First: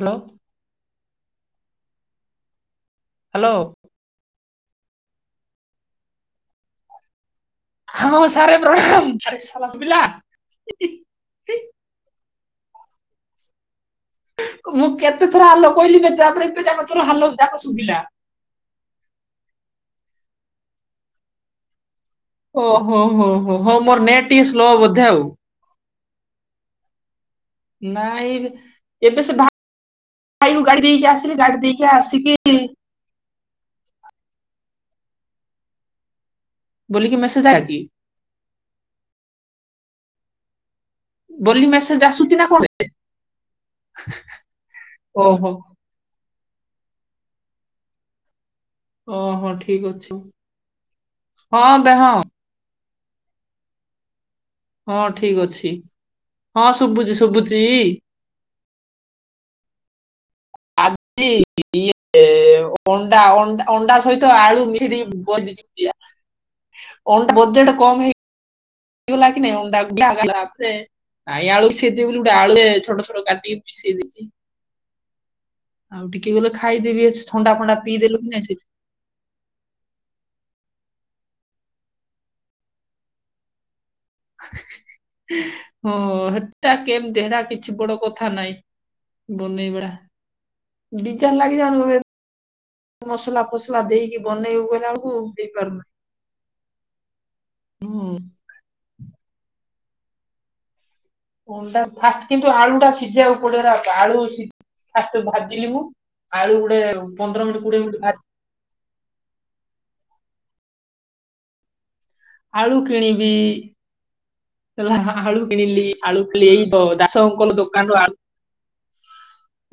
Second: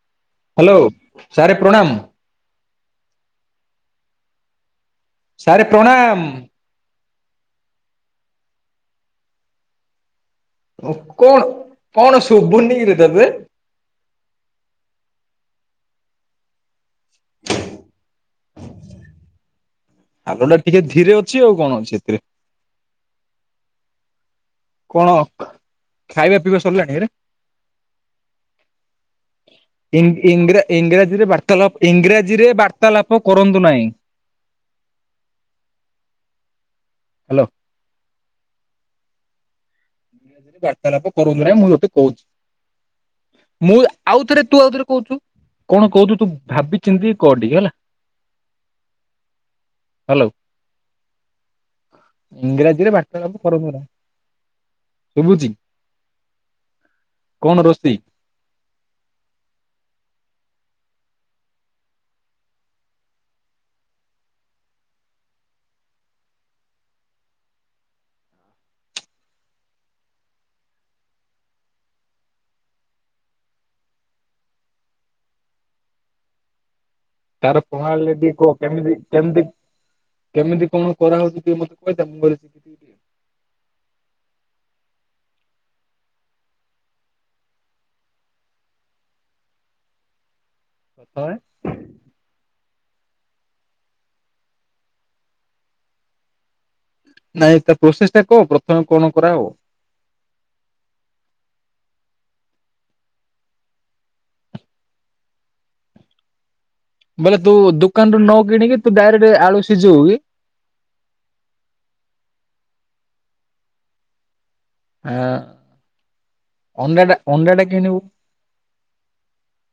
Hello hello, sir ପ୍ରଣାମ। Hello sir ପ୍ରଣାମ। ହଁ, ସାରେ ପ୍ରଣାମ, ପିଲା [unintelligible] କଣ, କଣ, ଶୁଭୁନି କିରେ ତତେ ମୁଁ କେତେ ଥର ଆଲ କହିଲି ବ ତାପରେ ଏ ଜା [unintelligible] ର ହାଲ ଯାକ ଶୁଭିଲା। ଆାଲୁ ଟା ଟିକେ ଧୀରେ ଅଛି ଆଉ କଣ ଅଛି ଏଥିରେ ଓହୋ, ହୋ ହୋ ହୋ ମୋର ନେଟ୍ ଟିକେ ସ୍ଲୋ ବୋଧେ କଣ ଆଉ ଖାଇବା ପିଇବା ସରିଲାଣିରେ ନାଇଁ, ଏବେ ସେ ଇଂ ଭାଇକୁ ଗାଡି ଦେଇକି ଇଂରାଜୀରେ ଆସିଲି ଗାଡି ବାର୍ତ୍ତାପ, ଦେଇକି ଆସିକି ଇଂରାଜୀରେ ବାର୍ତ୍ତାଳାପ କରନ୍ତୁ ନାହିଁ। ବୋଲି କି ହ୍ୟାଲୋ ମେସେଜ ଆଇଲା କି? ବାର୍ତ୍ତାଳାପ କରୁନ୍ତୁନାହିଁ, ବୋଲି ମୁଁ ତତେ ମେସେଜ କହୁଛି? ଆସୁଛି ନା କଣ ମୁଁ ଆଉଥରେ, ତୁ ଆଉଥରେ କହୁଛୁ, ଓହୋ କଣ କହୁଛୁ ତୁ ଭାବିଚିନ୍ତି କ ଟିକେ ହେଲା, ଓହୋ, ଠିକ ଅଛି, ହ୍ୟାଲୋ ହଁ ଦେହ ମରା [unintelligible] ହଁ ଠିକ ଅଛି, ହଁ ଶୁଭୁଛି, କଣ ଶୁଭୁଛି, ରୋଷେଇ କିଏ [unintelligible] ଅଣ୍ଡା ଅଣ୍ଡା ସହିତ ଆଳୁ [unintelligible] [unintelligible] ନାଇଁ ଆଳୁ ସିଜେନି ବୋଲି ଗୋଟେ ଆଳୁ ଛୋଟ ଛୋଟ କାଟିକି ମିଶେଇ ଦେଇଛି ଆଉ ଟିକେ ଗଲେ ଖାଇଦେବି ଥଣ୍ଡା ତାର ଫଣ୍ଡା ପ୍ରଣାଳୀ ପିଇଦେଲୁ କି ଟିକେ ନାଇଁ ସେ କହ, କେମିତି କଣ? କରାହଉଛି ଟ ମତେ କହଥା ମୁଙ୍ଗଛି କି ଦ [unintelligible] ହଁ ହେଟା କେମତି ହେରା କିଛି ବଡ କଥା ନାଇଁ ବନେଇ ଭଡା, ପ୍ରଥମେ ବିଚାର ଲାଗିଯାଇନ୍ ମସଲା ଫସଲା ଦେଇକି ବନେଇବ କଲେ ଆକୁ ଦେଇପାରୁନାହିଁ ନାଇଁ ତା ପ୍ରୋସେସ ଟା କହ ପ୍ରଥମେ କଣ କରାହବ? ଅଣ୍ଡା ଫାଷ୍ଟ କିନ୍ତୁ ଆଳୁ ଟା ସିଝିବାକୁ ପଡିବରେ ବାପା ଫାଷ୍ଟ ଭାଜିଲ ମୁୁ ଆଳୁ ଗୁ ବୋଇଲେ ତୁ ଦୋକାନରୁୁ ନ କିଣିକି ତୁ ଡାଇରେକ୍ଟ ଆଳୁ ସିଝିବୁ କି? ଆଳୁ କିଣିବି ହେଲା ଆଁ ଆଳୁ କିଣିଲି ଆଳୁ କିିଲ ଏଇ ଅଣ୍ଡାଟା ଦାସଙ୍କର ଅଣ୍ଡାଟା ଦୋକାନରୁ କିଣିବୁ ଆଳୁ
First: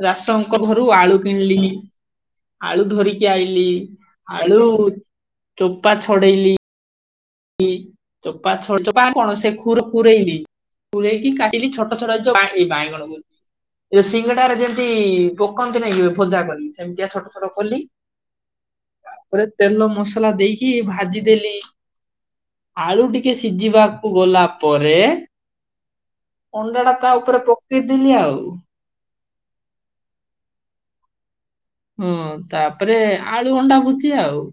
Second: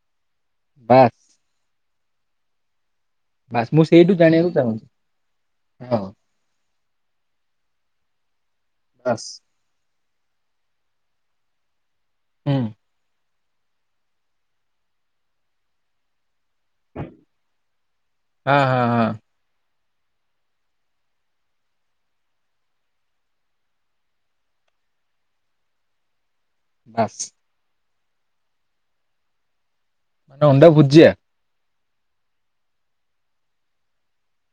ଦାସ ଙ୍କ ଘରୁ ଆଳୁ ବାସ୍ କିଣିଲି, ଆଳୁ ଧରିକି ଇଲି, ବାସ୍ ମୁଁ ସେଇଠୁ ଜାଣିବାକୁ ଆଳୁ ଚାହୁଁଛି। ଚୋପା ହଁ ଛଡେଇଲି ଚୋପା ଛ ଚୋପା ବାସ୍ କଣ ସେ ଖ ପରେଇନି ପୁରରେଇକି କାଟିଲି ଛୋଟ ହୁଁ ବାଇଗଣ ସିଙ୍ଗଡାରେ ଯେମତି ପୋକନ୍ତି ନାଇଁ ଭୋଜା କରିନ୍ତି ସେମିତିଆ ଛୋଟ ଛୋଟ କଲି, ହଁ ହଁ ହଁ ତାପରେ ତେଲ ମସଲା ଦେଇକି ଭାଜିଦେଲି ଆଳୁ ଟିକେ ସିଝିବାକୁ ଗଲା ପରେ ଅଣ୍ଡା ଟା ତା ବାସ୍। ଉପରେ ପକେଇଦେଲିି ଆଉ ମାନେ ଅଣ୍ଡା ଭୁଜିଆ ହଁ ତାପରେ ଆଳୁ ଅଣ୍ଡା ଭୁଜି ଆଉ।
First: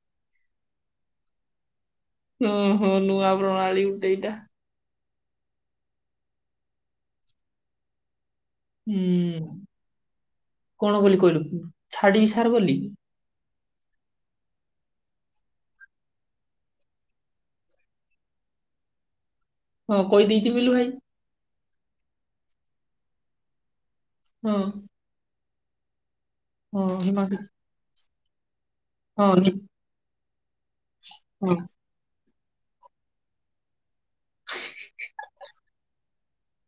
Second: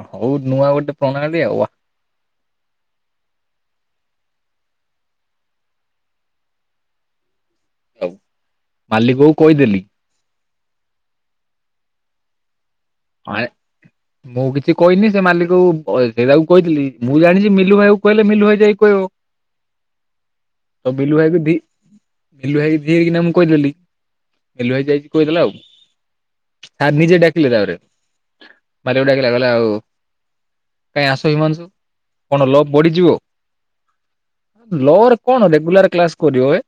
ଅ ହଉ ନୂଆ ଗୋଟେ ପ୍ରଣାଳୀ ଆଉ ହୁଁ ହୁଁ ନୁଆ ପ୍ରଣାଳୀ ଗୋଟେ ଏଇଟା। ହଉ ମାଲିକ କକୁ ହୁଁ କଇଦେଲି। କଣ ବୋଲି କହିଲୁ ଛାଡିବି ସାର ବୋଲି? ଆ ମୁଁ କିଛି କହିନି ସେ ମାଲିକକୁ ସେଇଟାକୁ କହିଥିଲି ମୁଁ ଜାଣିଛି ମିଲୁ ଭାଇ କହିଲେ ମିଲୁ ଭାଇ ଯାଇକି କହିବ। ହଉ କହି ଦେଇଚି ମିିଲୁ ଭାଇ ତ ବିଲୁ ଭାଇକୁ ଦି ମିଲୁ ଭାଇ ଥିରିକିନା ମୁଁ କଇଦେଲି ହଁ ମିଲୁ ଭାଇ ଯାଇକି କହିଦେଲା ଆଉ। ହଁ ସାର୍ ନିଜେ ହିମାଂଶୁ ଡାକିଲେ ତା ପରେ ମାଲିକ ହଁ ଡାକିଲା ନି କହିଲା ଆଉ କାଇଁ ଆସ ହଁ ହିମାଂଶୁ କଣ ଲୋକ ବଢିଯିବ? ଲର କଣ ରେଗୁଲାର କ୍ଲାସ କରିବ ଏଁ?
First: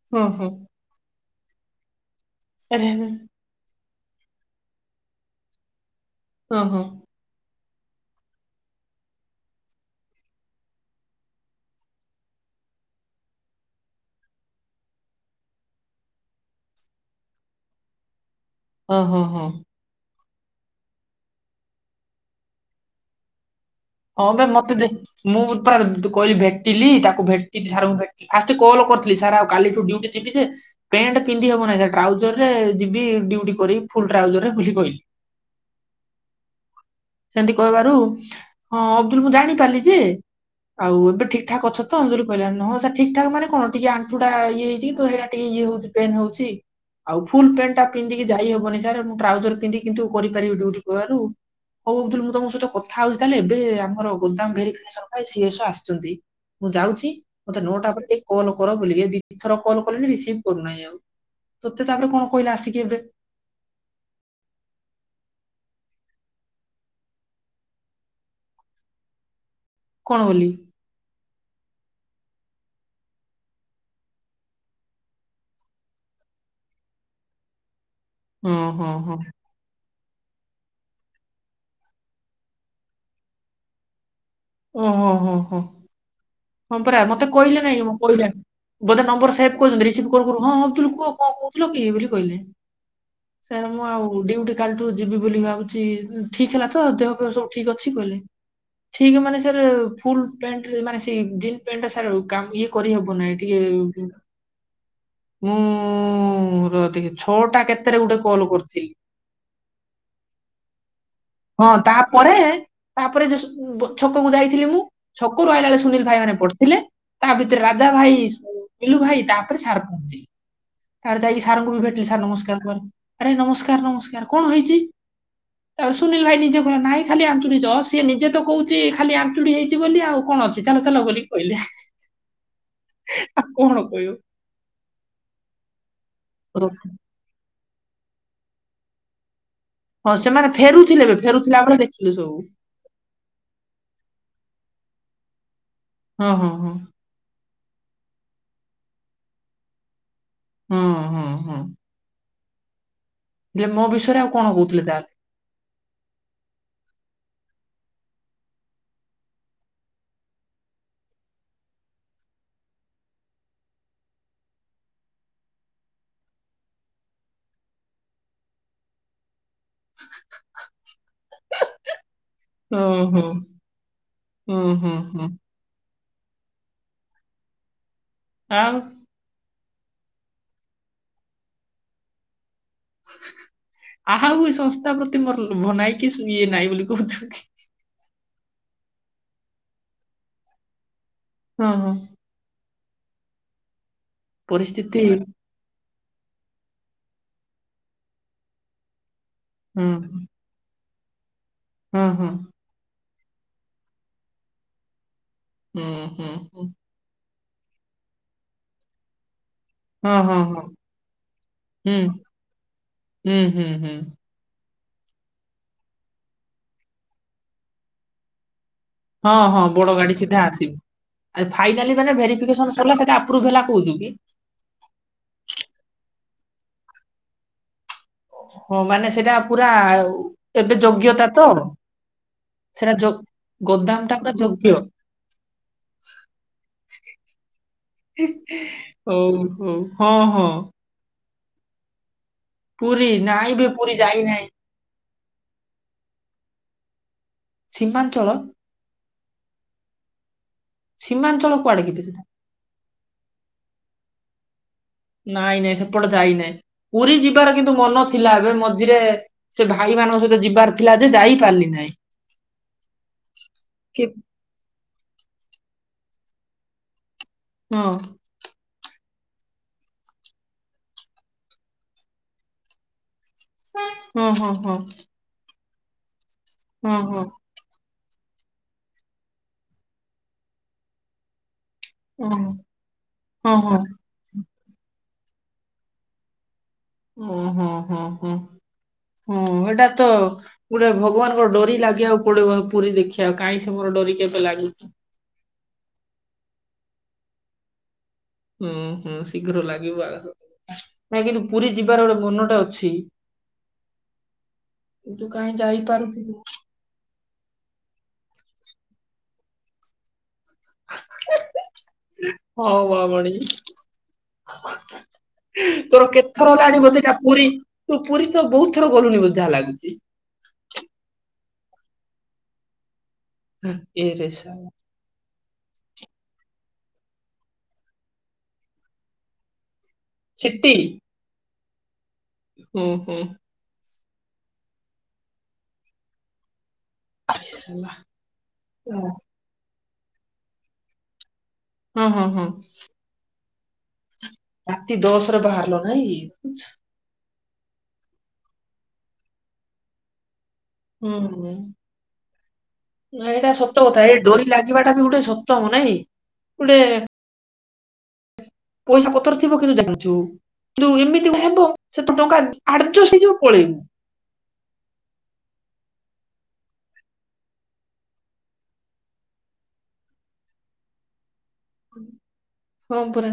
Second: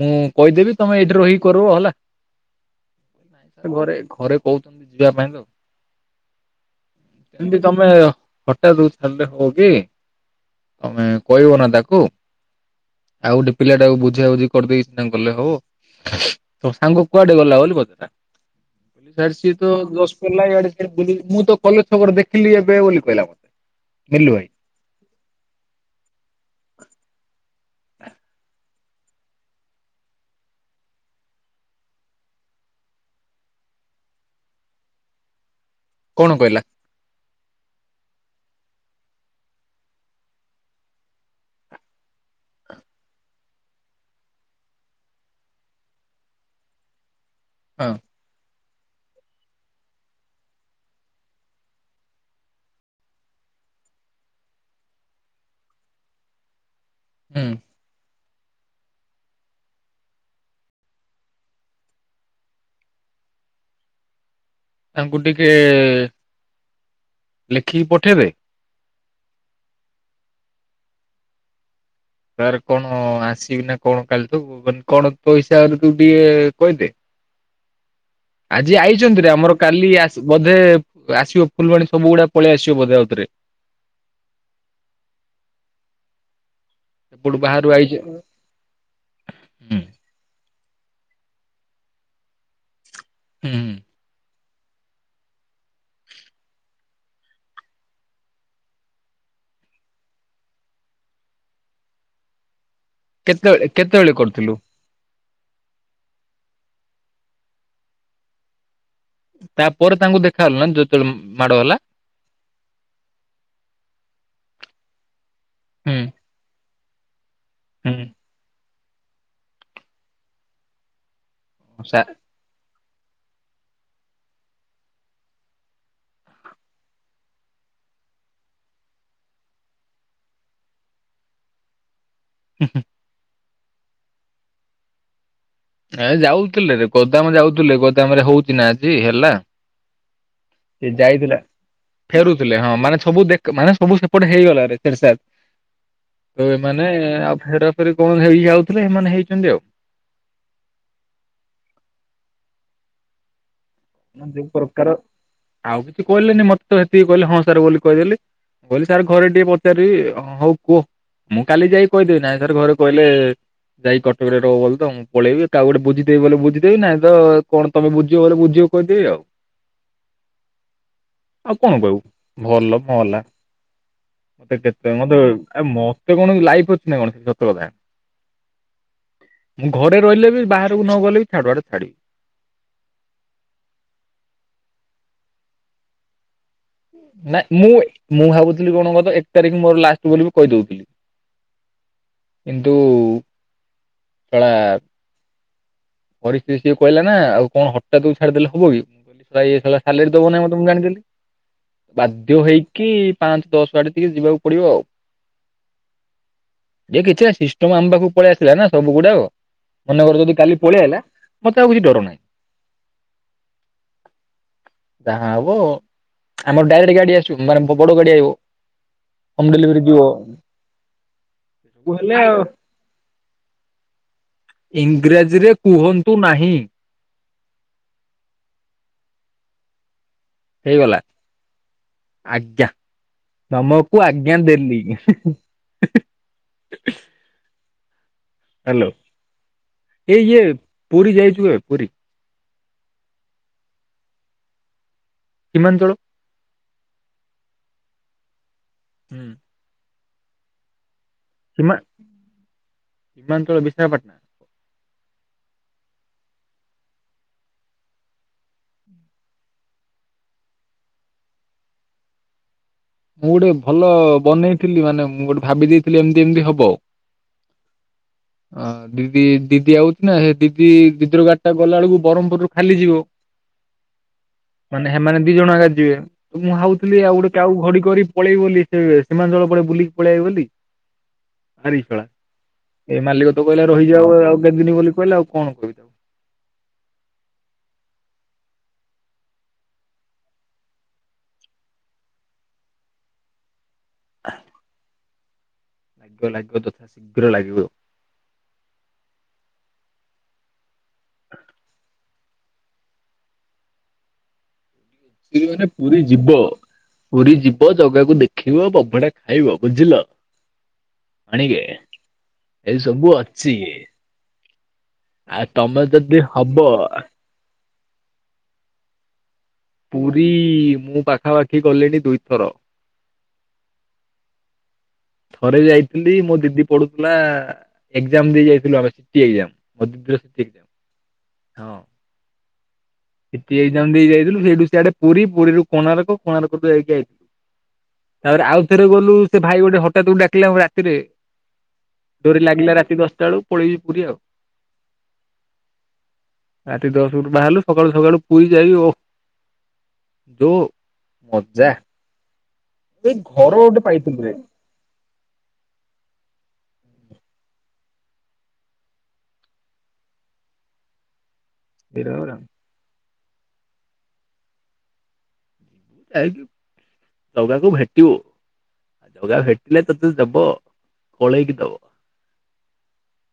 ମୁଁ ହଁ ହଁ କହିଦେବି ତମେ ଏଇଠି ରହି କରିବ ହେଲା ଆରେ ଆରେ [unintelligible] ଘରେ କହୁଚନ୍ତି ଯିବା ପାଇଁ ତ। ଅହୋ। ଏମିତି ତମେ ହଠାତ ଛାଡିଲେ ହବ କି? ତମେ କହିବ ନା ତାକୁ ଆଉ ଗୋଟେ ପିଲାଟାକୁ ବୁଝା ବୁଝି କରିଦେଇକି ସିନା ଗଲେ ହବ। ତମ ସାଙ୍ଗ କୁଆଡେ ଗଲା ବୋଲି କଥା। ଓହ ହ। [unintelligible] ମୁଁ ତ କଲେଜ ଛକର ଦେଖିଲି ଏବେ ବୋଲି କହିଲା। ହଁ ଭାଇ ମତେ ଦେ ମୁଁ ପୁରା କହିଲି ଭେଟିଲି ତାକୁ ଭେଟି ଠାରୁ ମୁଁ ଭେଟଚି ଫାର୍ଷ୍ଟ କଲ କରିଥିଲି ସାର୍ ଆଉ କାଲିଠୁ ଡଟି ଯିବି ଯେ ପ୍ୟାଣ୍ଟ ପିନ୍ଧି ହବ ନା ଟ୍ରାଉଜର ରେ ଯିବି ଡ୍ୟୁଟି କରି ଫୁଲ ଡ୍ରାଉଜରରେ ଖୁଲି କହିଲି। କଣ କହିଲା? ସେମିତି କହିବାରୁ ହଁ ଅବଦୁଲ ମୁଁ ଜାଣି ପାରିଲି ଯେ ଆଉ ଏବେ ଠିକ ଠାକ ଅଛ ତ ବୋଲି କହିଲା ନହଁ ସେ ଠିକ ଠାକ ମାନେ କଣ ଟିକେ ଆଣ୍ଠୁଟା ଇଏ ହେଇଛି ତୁ ହେଇରା ଇଏ ହଉଚି ପେନ୍ ହଉଚି। ଆଉ ଫୁଲ ପ୍ୟାଣ୍ଟ ଟା ହଁ ପିନ୍ଧିକି ଯାଇହବନି ସାର୍ ମୁଁ ଟ୍ରାଉଜର ପିନ୍ଧି କିନ୍ତୁ କରିପାରିବି ଡ୍ୟୁଟି କହିବାରୁ ହଉ ଅବଦୁଲ ମୁଁ ତମ ସହିତ କଥା ହଉଛି ତାହେଲେ ଏବେ ଆମର ଗୋଦାମ ଘର ଫସ ପାଇଁ ସିଏସ ଆସିଚନ୍ତି। ମୁଁ ଯାଉଚି ହୁଁ ମତେ ନଅଟା ପରେ ଟ କଲ୍ କର ବୁଲିକି ଦିି ଥର କଲ କ ରିସିଭ କରୁନାହିଁ ଆଉ ତତେ ତାପରେ କଣ କହିଲା ଆସିକି ଏବେ? ତାଙ୍କୁ ଟିକେ ଲେଖିକି ପଠେଇବେ କଣ ବୋଲି? ତାର୍ କଣ ଆସିବି ନା କଣ କାଲିଠୁ ମାନେ କଣ ପଇସା ତୁ ଟିକେ କହିଦେ ଆଜି ଓହୋ ହୋ ଆଇଚନ୍ତି ରେ ଆମର କାଲି ବୋଧେ ଆସିବ ଫୁଲବାଣୀ ସବୁ ଗୁଡା ପଳେଇ ଆସିବ ବଧେ ଆଉଥରେ। ଓହୋ ହୋ ହୋ। ହଁ ପରା ମତେ ଏପଟୁ କହିଲେ ବାହାରୁ ନାଇଁ ମୁଁ ଆଇଚି କହିଲେ ବୋଧେ ନମ୍ବର ସେଭ୍ ହୁଁ। କଛନ୍ତି ରିସିଭ କରୁୁ ହଁଁ। ଥିଲ କୁହ କଣ କହୁଥିଲ କିଏ ବୋଲି କହିଲେ ସାର୍ ହୁଁ ମୁଁ ଆଉ ଡି କାଲିଠୁ ଯିବି ବୋଲି ଭାବୁଚି ଠିକ ହେଲା ତ ଦେହ ସବୁ ଠିକ ଅଛି କହିଲେ। ଠିକ ମାନେ ସାର୍ ଫୁଲ ପ୍ୟାଣ୍ଟ ମାନେ ସେ ଯିନ୍ ପ୍ୟାଣ୍ଟା ସାର୍ ଗାମ୍ କରିହବ ନାହିଁ ଟିକେ କେତେବେଳେ କେତେବେଳେ କରିଥିଲୁ ମୁଁ ରୁହ ଟିକେ ଛଅଟା କେତେରେ ଗୋଟେ କଲ କରିଚି। ତାପରେ ତାଙ୍କୁ ଦେଖାହଲ ନା। ଯେତେବେଳେ ମାଡ ହଁ ହେଲା। ତାପରେ ତାପରେ [unintelligible] ଛକକୁ ଯାଇଥିଲି ମୁଁ। ଛକରୁ ଆଇିଲ ବେଳେ ହୁଁ ସୁନୀଲ୍ ଭାଇ ମାନେ ପଢିଥିଲେ। ତା ଭିତରେ ରାଜା ହୁଁ ଭାଇ ବିଲୁ ଭାଇ ତାପରେ ସାର ପହଞ୍ଚିଲି ତାର ଯାଇକି ଇ ସାର୍ ଙ୍କୁ ବି ସା ଭେଟିଲି ସାର୍ ନମସ୍କାରେ କଇ ଆରେ ନମସ୍କାରେ ନମସ୍କାରେ କଣ ହେଇଚି ଚାପରେ ସ୍କୁ ସୁନୀଲ ଭାଇ ନିଜେ କଇଲା ନାଇଁ ଖାଲି ଆଞ୍ଚୁଳି ସିଏ ନିଜେ ତ କହୁଛି ଖାଲି ଆଞ୍ଚୁଡ଼ି ହେଇଛି ବୋଲି ଆଉ କଣ ଅଛି ଚାଲ ଚାଲ ବୋଲି କହିଲେ। ହୁ ହୁ ଆଉ କଣ କଇବୁ ଏ ଯାଉଥିଲେରେ ଗୋଦାମ ଯାଉଥିଲେ ଗୋଦାମରେ ହଉଚି ନା ଆଜି ହେଲା ହଁ ସେମାନେ ସେ ଫେରୁଥିଲେ ବେ ଯାଇଥିଲା ଫେରୁଥିଲା ବେଳେ ଦେଖିଲୁ ସବୁ ଫେରୁଥିଲେ ହଁ ମାନେ ସବୁ ଦେଖ ମାନେ ସବୁ ସେପଟେ ହେଇଗଲା ରେ ହେଡ଼୍ ସାର୍ ହଁ ହଁ ଏ ହଁ। ମାନେ ଆଉ ଫେର ଫେରେ କଣ ହେଇ ଯାଉଥିଲେ ସେମାନେ ହେଇଛନ୍ତି ଆଉ। ହୁଁ ହୁଁ ହୁଁ। ହେଲେ ମୋ ବିଷୟରେ ଆଉ ଯୋଉ କଣ କହୁଥିଲେ ପ୍ରକାର ତାହେଲେ ଆଉ କିଛି କହିଲେନି ମତେ ତ ଏତିକି କହିଲେ ହଁ ସାର୍ ବୋଲି କହିଦେଲି। ମୁଁ କହିଲି ସାର୍ ଘରେ ଟିକେ ପଚାରିବି ହଉ କୁହ। ମୁଁ କାଲି ଯାଇକି କହିଦେବି ନାହିଁ ସାର୍ ଘରେ କହିଲେ ଯାଇ କଟକରେ ରହୁ ବୋଲି ତ ମୁଁ ପଳେଇବିଉ ଗୋଟେ ବୁଝିଦେବି ବୋଲି ବୁଝିଦେଇଁ ନାଇଁ ତ କଣ ତମେ ବୁଝିବ ବୋ ବୁଝିବ କହିଦେବି ଆଉ [inaudible] ଆଉ କଣ କଇବୁ ଭଲ ଭଲା ଓହୋ ହୁଁ ମତେ ହୁଁ କେତେ ମତେ ହୁଁ। ଆ ମତେ କଣ ଲାଇଫ୍ ଅଛି ନା କଣ ସେ ସତ କଥା ଆଉ ମୁଁ ଘରେ ରହିଲେ ବି ବାହାରକୁ ନ ଗଲେ ବି ଛାଡ଼ୁ ଆଡ଼େ ଛାଡ଼ିବି। ଆଉ ଏଇ ସଂସ୍ଥା ପ୍ରତି ମୋର ଲୋଭ ନାହିଁ କି ଇଏ ନାଇଁ ନାଇଁ ମୁଁ ମୁଁ ଭାବୁଥିଲି କଣ ତ ଏକ ତାରିଖ ମୋର ଲାଷ୍ଟ ବୋଲି କହିଦଉଥିଲି। ହଁ ହଁ। କିନ୍ତୁ। ଶଳା ପରିସ୍ଥିତି ପରିସ୍ଥିତି ସିଏ କହିଲା ନା ଆଉ କଣ ହଠାତ୍ କୁ ଛାଡିଦେଲେ ହବ କି ମୁଁ କହିଲି ଆ ଇଏ ସଳା ହୁଁ ସାଲେରି ଦବ ନାହିଁ ମତେ ମୁଁ ଯାଣିଦେଲି ହୁଁ ହୁଁ ବାଧ୍ୟ ହେଇକି ପାଞ୍ଚ ଦଶ ଆଡ଼େ ଟିକେ ଯିବାକୁ ପଡ଼ିବ ଆଉ। ହୁଁ ହୁଁ ହୁଁ। ତମ ଆମ ପାଖକୁ ପଳେଇ ଆସିଲା ନାଁ ସବୁ ଗୁଡ଼ାକ। ହଁ ହଁ ହଁ ମତେ ଆଉ କିଛି ହୁଁ ଡର ନାହିଁ ହୁଁ ହୁଁ ହୁଁ। ଯାହା ହବ ଆମର ଡାଇରେକ୍ଟ ଗାଡ଼ି ଆସିବ ମାନେ ବଡ଼ ଗାଡ଼ି ଆଣିବ। ହଁ ହଁ ବଡ଼ ଗାଡି ସିଧା ଆସିବ। ଆ ଫାଇଦାଲି ହେଲେ ମାନେ ଆଉ ଭେରିଫିକେସନ୍ ସେଟା ଆପ୍ରୁବୁ୍ ହେଲା କଉଚୁକି। ଇଂରାଜୀରେ କୁହନ୍ତୁ ନାହିଁ। ହଁ ମାନେ ସେଇଟା ପୁରା ଉ ଏବେ ହେଇଗଲା ଯୋଗ୍ୟତା ତ ଆଜ୍ଞା ସେଟା ଯ ତମକୁ ଗୋଦ୍ଦାମ ଟା ଆଜ୍ଞା ପୁରା ଯୋଗ୍ୟ ଦେଲି [inaudible] ହ୍ୟାଲୋ। ହଉ ହଉ ହଁ ହଁ। ଜିବା ପୁରୀ ପୁରୀ ନାଇଁ ବେ ପୁରୀ ଯାଇନାହିଁ। ସୀମାଞ୍ଚଳ ସୀମାଞ୍ଚଳ ହୁଁ। ସୀମାଞ୍ଚଳ କୁଆଡ଼େ କିିରେ ସେଟା। ବିମାନଞ୍ଚଳ ବିଶାଖାପାଟଣା ନାଇଁ ନାଇଁ ସେପଟେ ଯାଇ ନାହିଁ ପୁରୀ ଯିବାର କିନ୍ତୁ ମନ ଥିଲା ଏବେ ମଝିରେ ସେ ଭାଇ ମାନଙ୍କ ସହିତ ଯିବାର ଥିଲା ଯେ ଯାଇ ପାରିଲି ନାହିଁ। ମୁଁ ଗୋଟେ ଭଲ କି ବନେଇଥିଲି। ମାନେ ମୁଁ ଗୋଟେ ଭାବି ଦେଇଥିଲି, ଏମିତି ଏମିତି ହବ। ହଁ। ଅ ଦିଦି ଦିଦି ଆଉଛି ନା ସେ ଦିଦି ଦିଦିର ଗାଡି ଟା ଗଲାଅଳକୁ ବ୍ରହ୍ମପୁରରୁ ଖାଲି ଯିବ। ହଁ ହଁ ହଁ ମାନେ ହେମାନେ ଦି ଜଣ ଆଗା ଯିବେ। ମୁଁ ହଁ ହାଉଥିଲି ଆଉ ହଁ ଗୋଟେ କହାକୁ ଘଡି କରି ପଳେଇ ବୋଲି ସେ ସୀମାଞ୍ଚଳ ପଡେ ବୁଲିକି ପଳେଆଇବ ବୋଲି। ହାରିଶଳା ହଁ ଏ ମାଲିକ ତ ହଁ କହିଲା ହଁ। ରହି ଯାଅ ଆଉ ଦେବିନି ବୋଲି କହିଲା, ଆଉ କଣ କହିବି ତାକୁ? ହଁ ହଁ ହଁ ହଁ। ହଁ, ଏଟା ତ ଗୋଟେ ଭଗବାନଙ୍କ ଡୋରି ଲାଗିବା ଆ ପୋଡେ ପୁରୀ ଦେଖିବାକୁ କାହିଁ ଏ ମର ଡରିକେବେ ଲାଗୁଛି? ଲାଗିବ ଲାଗିବ ତଥା ଶୀଘ୍ର ଲାଗିବ। ହୁଁ, ହୁଁ ଶୀଘ୍ର ଲାଗିବ ଆଉ ନାଇଁ କିନ୍ତୁ ପୁରୀ ଯିବାର ଗୋଟେ ମନ ତ ଅଛି। କିନ୍ତୁ କି କାହିଁ ମାନେ ପୁରୀ ଯିବ ଯାଇପାରୁଥିଲୁ ପୁରୀ ଯିବ ଜାଗାକୁ ଦେଖିବ। ବବ୍ ମୋଟେ ଖାଇବ ବୁଝିଲ, ଆଣିବେ ଏ ହଁ ସବୁ ବାବାଣୀ ଅଚି-ଇ। ଆ ତମେ ତୋର ଯଦି କେତେଥର ହବ ହେଲାଣି ବୋଧେ ଏଟା ପୁରୀ ତୁ ପୁରୀ ତ ବହୁତ ଥର ଗଲୁଣି ବ ପୁରୀ-ଇ, ମୁଁ ପାଖାପାଖି ଗଲିଣି ଦୁଇଥର। ହ ଏରେ ସାଲା। ଥରେ ଯାଇଥିଲି ମୋ ଦିଦି ପଢୁଥିଲା, ଏକ୍ଜାମ ଦେଇ ଯାଇଥିଲୁ ଆମେ। C T exam. ମ ଦିଦି ର ସି ତି ଏକ୍ଜାମ। ଛିଟି ହଁ, ହୁଁ ହୁଁ। ସିଟି ଏକ୍ଜାମ ଦେଇ ଯାଇଥିଲୁ, ସେଇଠୁ ସିଆଡେ ପୁରୀ ପୁରୀରୁ କୋଣାର୍କ କୋଣାର୍କରୁ ଯାଇଥିଲୁ ଯାଇ, ଆରେ ଶାଳା ତାପରେ ଆଉ ଥେରେ ଗଲୁ ସେ ଭାଇ ଗୋଟେ ହଠାତ୍ କୁ ଡାକିଲା ରାତିରେ। ହଁ ହଁ ଡୋରି ହଁ ଲାଗିଲା ରାତି ଦଶଟାଳୁ, ପଳେଇବି ପୁରୀ ଆଉ। ରାତି ଦଶରେ ବାହାରିଲ ନାଇଁ? ରାତି ଦଶରୁ ବାହାରିଲୁ ସକାଳୁ ସକାଳୁ ପୁରୀ ଯାଇ, ଓଃ! ଯଉ ହୁଁ ହୁଁ। ମଜା। ଏଇ ନା ଏଇଟା ଘର ଗୋଟେ ସତ କଥା ଏଇ ପାଇଥିଲୁ ରେ ଡୋରି ଲାଗିବାଟା ବି ଗୋଟେ ସତ ମଁ ନାଇଁ ଗୁଟେ ପଇସା ପତର ଥିବ କିନ୍ତୁ ଜାଣିଥିବୁ! କିନ୍ତୁ ଏମିତି ଭାବ ସେତେ ଟଙ୍କା ଆଡ଼ରେ ଯଉ ସେ ଯଉ ପଲେଇମୁଁ। ଯାଇକି ଦଗାକୁ ଭେଟିବୁ। ଆଉ ଜଗା ଭେଟିଲେ ତତେ ଦବ। କଳେଇକି ଦବ ହଁ ପରା!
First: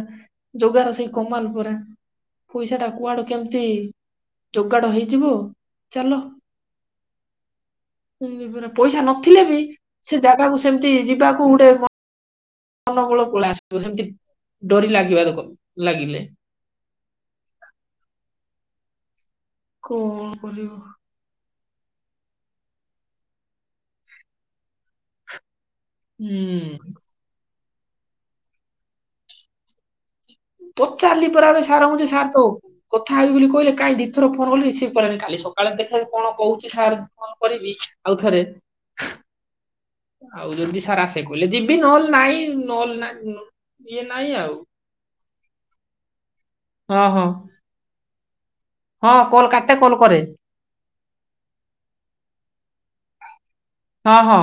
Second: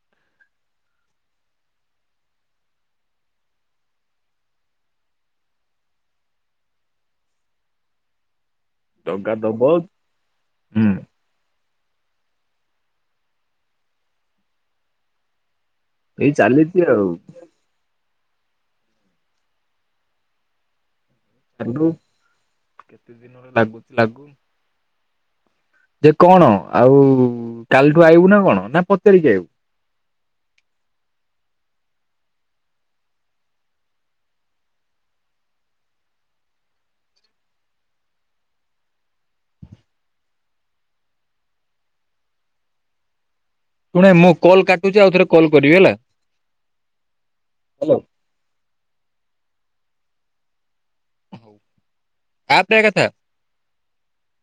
ଜଗା ର ସେଇ କମାଲ୍ ପରା। ପଇସା ଟା କୁଆଡୁ କେମତି? ଯୋଗାଡ ହେଇଯିବ ଚାଲ। [unintelligible] ପରା ପଇସା ଜଗା ନଥିଲେବି! ଦବ ସେ ଜାଗାକୁ ହୁଁ ସେମିତି ଯିବାକୁ ଉଡେ ମ ଅନୂକୁଳ ପୁଳା ଆସିବ। ହେମତି ଡୋରି ଲାଗିବା ରକମ। ଏଇ ଚାଲିଛି ଆଉ। କଁ କରିବ? ଚାଲୁ କେତେ ଦିନରେ ଲାଗୁଛି ଲାଗୁ। ଯେ କଣ, ହୁଁ ଆଉ କାଲିଠୁ ଆଇବୁ ନା କଣ ନା ପଚାରିକି ଆଇବୁ? ପଚାରିଲି ପରା ଏବେ ସାର୍ ଙ୍କୁ, ଯେ ସାର୍ ତ କଥା ହେବି ବୋଲି କହିଲେ, କାହିଁ ଦିଇଥର ଫୋନ କଲେ ରିସିଭ୍ କଲେନି କାଲି। ସକାଳେ ଦେଖା କଣ କହୁଛି ସାର୍ କଣ କରିବି ଆଉଥରେ? ଆଉ ଯଦି ସାର୍ ଆସେ କହିଲେ, ଯିବି ନହଲେ ନାହିଁ ନହଲେ ନାଇଁ ନ ଶୁଣେ, ମୁଁ କଲ୍ କାଟୁଛି। ଆଉ ଥରେ କଲ୍ କରିବି ହେଲା। ହଁ ହଁ। ହ୍ୟାଲୋ। ହଁ କଲ୍ କାଟେ। କଲ୍ କରେ। ଉହୁଁ! ଆପକେ କଥା। ହଁ ହଁ।